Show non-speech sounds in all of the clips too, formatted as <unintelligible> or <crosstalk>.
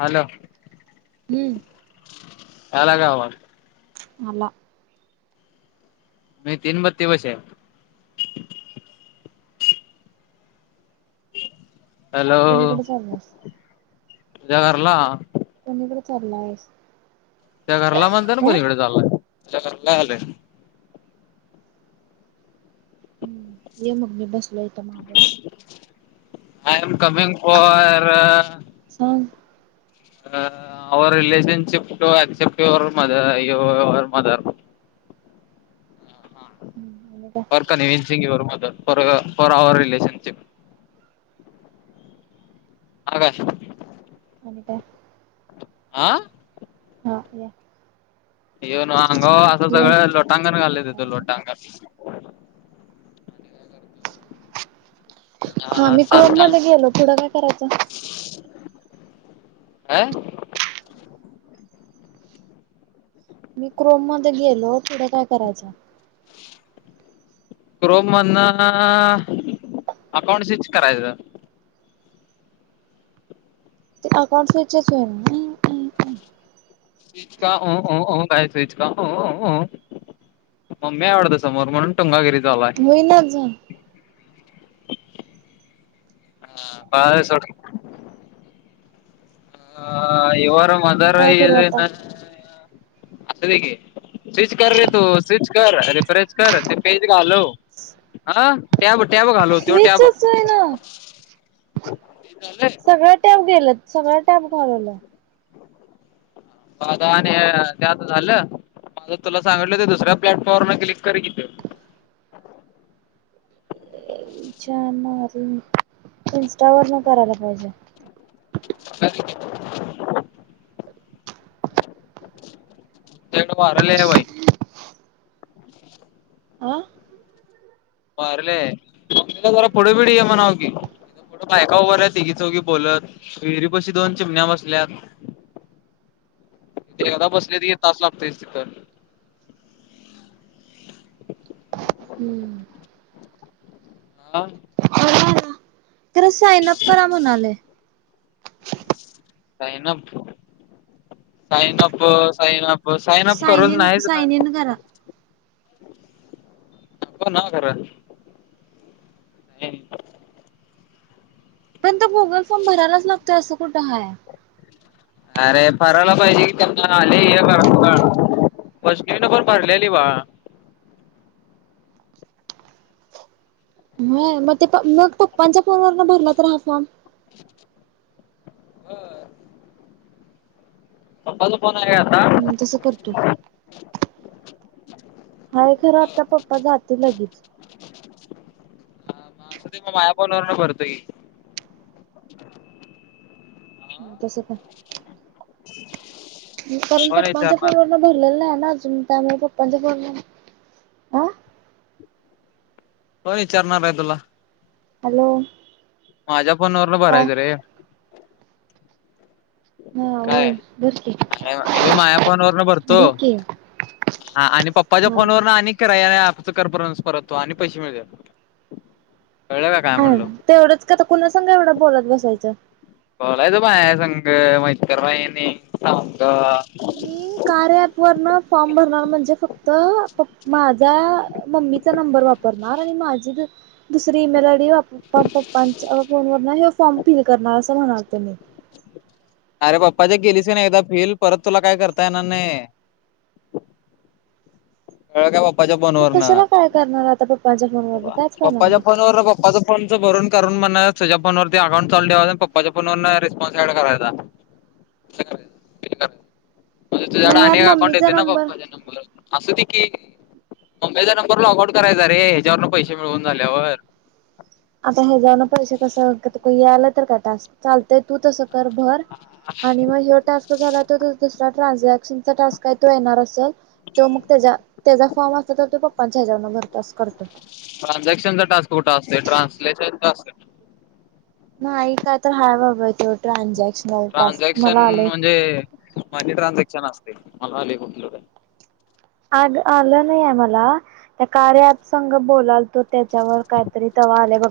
Hello हम्म अला का आवाल आला नाही तिन म त दिवसे आहे कोणीकडे चाललायस हॅलोजागरला. <unintelligible> त्यांनीकडे चालला आहेस. त्या घरला म्हणता ना कोणी इकडे झालाय त्या घरला आले हम्म ये मग मी बसलो यट माग. आ एम कमीिंग प. हं. र रिलेशनशिप अक्सेप्ट यर मदर य यर मदर. हम् का. पर निवीन सिंग व मद फ फरऑवर रिलेेशनशिप. आकाश. आणि काय. आ. हा या येऊन अगा असं या सगळं लोटांगण घालले पप्पा तथो आहेत. लोटांगण. हा मी क्रोम मध्ये गेलो पुढं काय करायचं. <inaudible> आं. मी क्रोम मध्ये गेलो थढं काय करायचं. <unintelligible> क्रोम म्हना अकाउंट स्विच करायचं. ते अकाउंट्विच होई ना. स्विच का हो हो काय स्च का हो हो. म्मी आवडत समोर म्हणून टुंगागिरी लाय. होईनाच <unintelligible> ह इवार मग मदर काय करू आता न सिक. स्विच कर रे तू स्विच कर रिफ्रेश कर ते पेज घालव. हा टॅब-टॅब घालवते टॅब झा. स्विचच होई ना सगळ टाप गेलं सगळ टाप घालवलं. मझ आणि त्या आता झालं माझ तुला सांगितलं ते दुसऱ्या प्लॅटफॉर्म न क्लिक करी किथ. छ इं्स्टावर न करायला पाहिजे. अ. तेण वारलेले भाई. आह. बरलेला जरा पुडबडी ये मवकी. ए बायका उर तिघी चौघी बोलत विहिरी बशी दोन चिमण्या बसल्यात. खादा बसलेेत तास लागत तिथ. हम्म. <inaudible> आा. खर साईन अप करा म्हणाले. साैनप साईनप साैनप. हो साईन अप साइन करच इन नाहीच ना. साइन इन करा ब ना खरा. नाही. पण गुगल फोर्म भरायलाच लागतोय असं कुठं आहे. अरे परवाला पहिज कले कत काढ. फस् नबर भरलेलीि वा. हो मग ते मग पप्पांच्या फोन वन भरला तर राहा फॉर्म. <inaudible> पप्पचा फोन आहे का तसं करतो आता. हाय खरं आता पप्पा जातील लगेच. असं ते मग माया पनवरण भरत की. हा तस का कोण करणपट मा विचारणार फोन जम टय प <unintelligible> कोण विचारणार आहे तुला. हॅलो. माझ्या फोनवरला काय भरायचं रे. हा काय होय भर की अरे हे माया पोन वर न भरतो. भर की हा आणि पप्पाच्या हा फोनवर ना आणि. करा या नाही आपच करपर्य परतो आणि पैसे मिळते कळले का काय हा म्हणलो. तेवढंच काताुणा सांगा एवढं बोलत बसायचं. बोलायच बाय संघ महितकर बाहिनी सांग. कार्य अँप वर न फॉर्म भरणार म्हणजे फक्त. माझा मम्मीचा नंबर वापरणार आणि माझी दुसरी ईमेल आय डी वापर. प्पा पप्पां फोनवर ना हे फॉर्म फिल करणार असं म्हणाल तो मी. अरे पप्पाच्या गेलीस नाही एकदा फिल परत तुला काय करता येणार नाही. काय पप्पाच्या मग फोनवर ना कशाला काय करणार आता पप्पांच्या फोनवरन कायच करणार पप्पाच्या नाही. फोन वरन. पप्पाच फोनच भरून करून म तु्या फोनवरती अकाउंट चालू पप्पाच्या फोनवर रिस्पॉन् ऍड करायचा. च <unintelligible> म्हणजे मग तुझ्याडा ह्यात अनेक अकाउंट मम्मीचा येते ना नंबर पप्पा जच्या नंबर अस कि मुंबईचा नंबर लॉग आउट करायचा रे ह्याच्यावरून पैसे मिळवून झाल्यावर आता हे जाऊन पैसे कस आलं तर का टास चालतंय तू तसं. भर आणि मग हयो टास्क. झा तर दुसरा ट्रान्झॅक्शनचा टास्कय तो येणार असेल. तो मग त्याच्या त्याचा फॉर्म असत तर तो पप्पांच्या ह्याच्याबून भरपच करतो. ट्रान्झॅक्शनचा टास्क कुठं असतय ट्रान्सलेशनचा असतोय. नाही काय तर हाय बाबा तेव ट्रानझॅक्शनल टास्क मला आलय. ते. मनी ट्रान्झॅक्शन असते मला आले कुठल काय. आग आलं नाही आहे मला त्या कार्य अँप संघ बोलालतो. तो त्याच्यावर काहीतरी तवा आले बघ.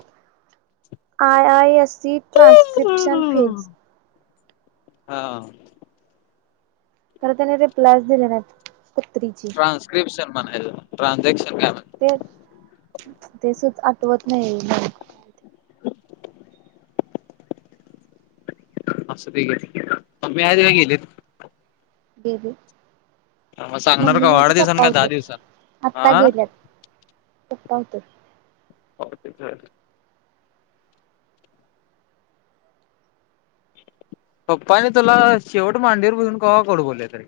I I S C transcription phase. हा. खर त्याने रिप्लाय च दिले नाहीत कुत्रीचे. ट्रानस्क्रिपशन म्हणायल ट्रांजेक्शन काय म्हणता. ते ते सुच आठवत नाही. अस <unintelligible> बेबी! मग सांगणार मम्मी का नव्हती आठ दिवसान पप्पा का दहा दिवसान होतात आत्ता हा गेल्यात पप्पा होत. <unintelligible> पप्पांन तुला शेवट मांडीवर बसून कवा गोड बोललेत रे.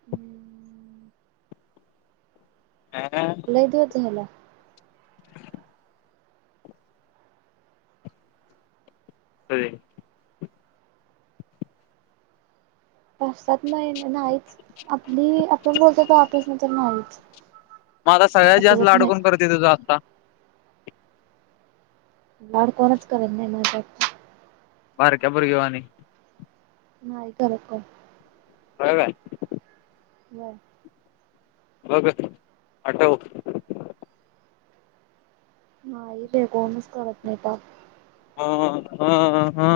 हम्म. हा. लय दिवस झाला. अरे! पाच सात महिने नाहीच आपली आपण बोलतो त वापस न तर नाहीच. मग आता सगळ्यात जास्त आठवत लाड नाही. कोण करते तुझा आता? लाड कोणच करेत नाही माझ्य बारक्या पोरगी वाणी. नाही करत कोणी. बरोबर आहे. बर. बघ आठव नाही रे कोणीच करत नाय ता हा हा हा.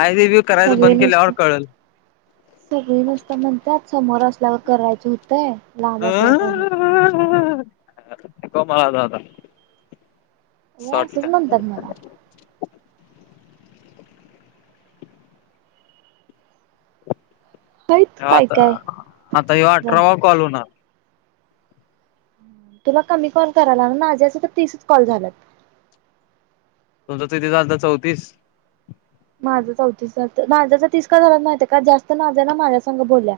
आय वि वि करायचा बंद केल्यावर कळल. सगळी नसतं म्हणतात समोर असल्यावर करायचं होतय लांब असला काय होत आता काय करणार? <unintelligible> असं वय असंच वाटतं म्हणतात मला. आहेत काय आता काय आता इवा जण अठरावा कॉल होणार. तुला कमी कॉल करायल ना माझ्या असच तर कॉल झाल्यात. तुमचं किती झालं तर चौतीस? माझं चौतीस झालतं माझं तर तीस का झालं माहितीय काय जास्त नाज्या ना माझ्या संग बोलल्या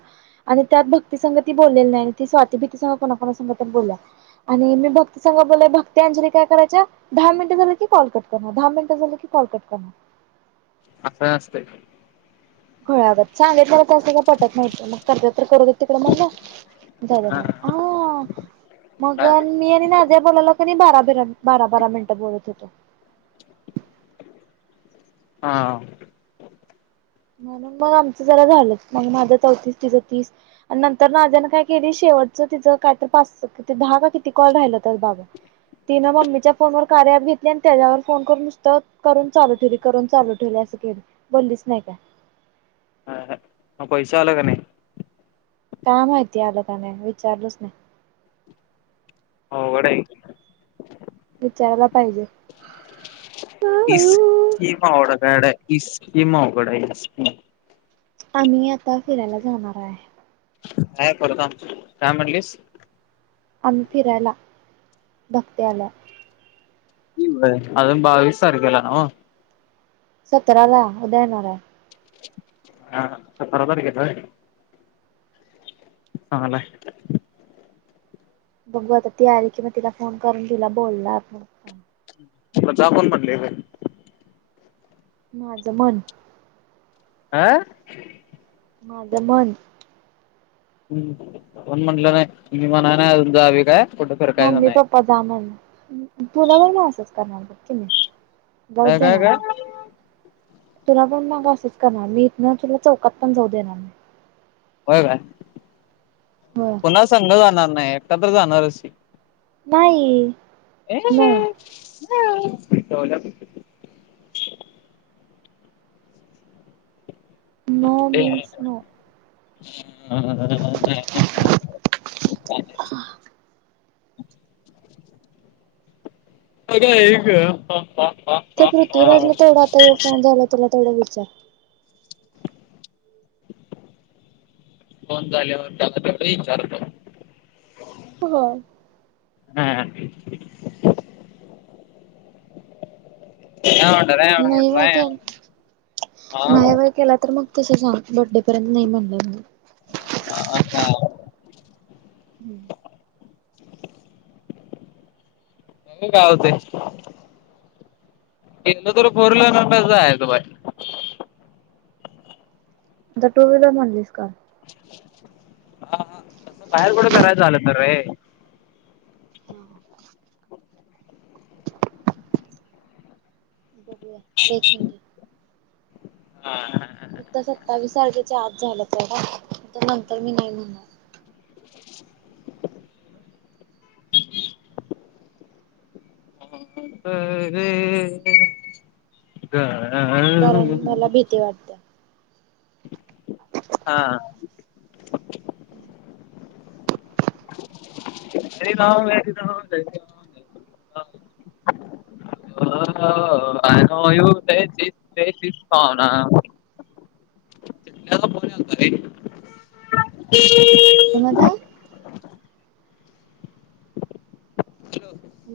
आणि त्यात भक्ती संंग ती बोललेली नाही ती स्वाती भीती संग कोणाकोणा संग बोलल्या आणि मी भक्ती संग बोललाय भक्ती, अंजली काय करायच्या दहा मिनिटं झालं की कॉल कट करणार, दहा मिनिटं झालं की कॉल कट करणार. असं नसतंय. खुळ्यागत सांगेल परत तसं काय पटत नाहीत मग करत्यात तर करू देत तिकडं म्हणल जाऊ दे हा मग आ मग काय अन मी आणि नाज्या बोला लो की नी बारा बीरा बारा बारा मिनिटं बोलत होतो. हां. म्हणून मग आमचं जरा झालंच मग माझं चौतीस तिचं तीस नंतर नाज्याने काय केली शेवटचं तिचं काय तर पाच दहा का किती कॉल राहिला तर बाबा तिनं मम्मीच्या फोनवर कार्य ॲप घेतली आणि त्याच्यावर फोन करून नुसतं करून चालू ठेवली. करून चालू ठेवले असं केले बोललीच नाही काय. हा हा म पैशा आला का नाय? काय माहितीय आलं का नाय विचारलच नाय. अवघड आहे. विचारायला पाहिजे. की स्कीम अवघड आहे, इस्कीम अवघड आहे, इस्कीम आम्ही आता फिरायला जाणार आहे. काय करता काय म्हणलीस? आम्ही फिरायला भक्त्या आल्या. अजून बावीस तारखेला ना हो? सतरा ला उद्या येणार आहे. हा सतरा तारखेचा आहे? चांगला आहे. बघू आता ती आली कि म तिला फोन करून तिला बोलणार. म जा कोण म्हटले काय? माझं मन हां माझं मन हम्म, कोणी म्हटलं नाय मी मनाने नाय जावी काय? कुठं फिरकायचं मम्मी नाही पप्पा जा म्हण तुला नाय ना असच करणार बघ की मी जाऊ काय द्या काय ना. काय तुला पण मागा असंच करणार मी इथनं तुला चौकात पण जाऊ देणार नाही. होय काय नाही होय पुन्हा संग जाणार नाही एकटा तर जाणारचशी. नाही. No <unintelligible> no means no. <unintelligible> ह एकग पा ते पृथ्वीराजला तेथोढं आता येऊ फोन झाला तुला तेवडं विचार फोन झाल्यावर त्या त्या विचारतो हो हो हा हट रट नाही वय के हा नाही केला तर मग तसंच बड्डे पर्यंत नाही म्हणलं हा का हम्म काय होते इ तरी परलाणार म आता टू व्हीलर म्हणलीस का हा हा तसं बाहेर कडून करायचं झालं तर रे हां बघूया देखेगे हा हा ह आता सत्तावीस तारखेच आज झालंच आहे का नंतर मी नाही म्हणार रे ग कारण मला भीती वाटत ह हा वस हो <inaudible> अू तेस तेस पावना फत रे कोनचा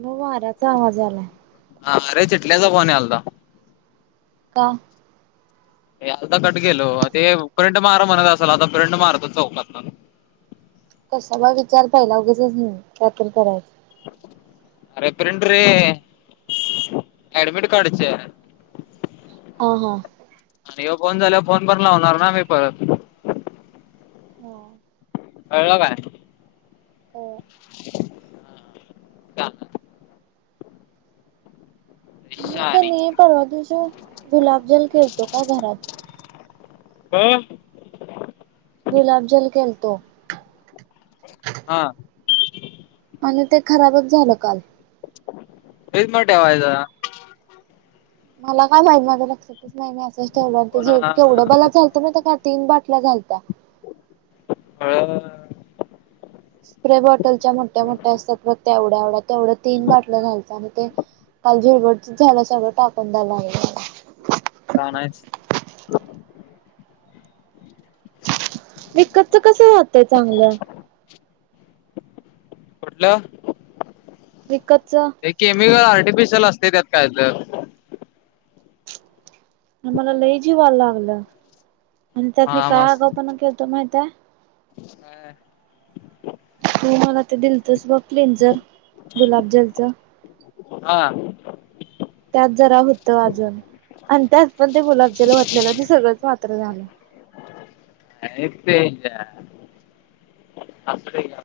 मग वाऱ्याचा आवाज आलाय हा अरे चटल्याचा बणे आलता का आता कट गेलो ते प्रिंट मार म्हणत असाल आता प्रिंट मारतो चौकातला कसा बा विचार प्हायला अगेचच नाही त्यातून करायच अरेपड रे अॅडमिट कार्डचे ह हा आणि फोन झाला फोन पण लावणार ना मी परत हो एळ काय हो काय मी का शहाणी नाही परवा दिवस गुलाबजल खेळतो का घरात हम गुलाबजल केलतो हा आणि ते खराबच झालं काल एच मोवाय मला काय माहि माझ लक्षातच नाही मी असंच ठेवलं पुन्हा केवढं बला चालत का तीन बाटल्या घलत हा स्प्रे बॉटलच्या मोठ्या मोठ्या असतात मग ते एवढ्या एवढ्या तेवढ्या तीन बाटल घालतं आणि ते काल झुरबड झाला सगळं टाकून झालं. काय नाही च. विकतच कसं राहतय चांगलं. पुटलं. विकतच. ते केमिकल आर्टिफिशियल असते त्यात काय तर. मला लय जीवायला लागलंय आणि त्यात मी हा काय आगाव मस्त पण केलतो माहित आहे. <unintelligible> तू मला ते दिलतस बघ क्लिंजर गुलाबजलच. हा. त्यात जरा होतं अजून आणि त्यात पण ते गुलाबजील वतलेलो ते सगळंच मात्र झालं. <unintelligible>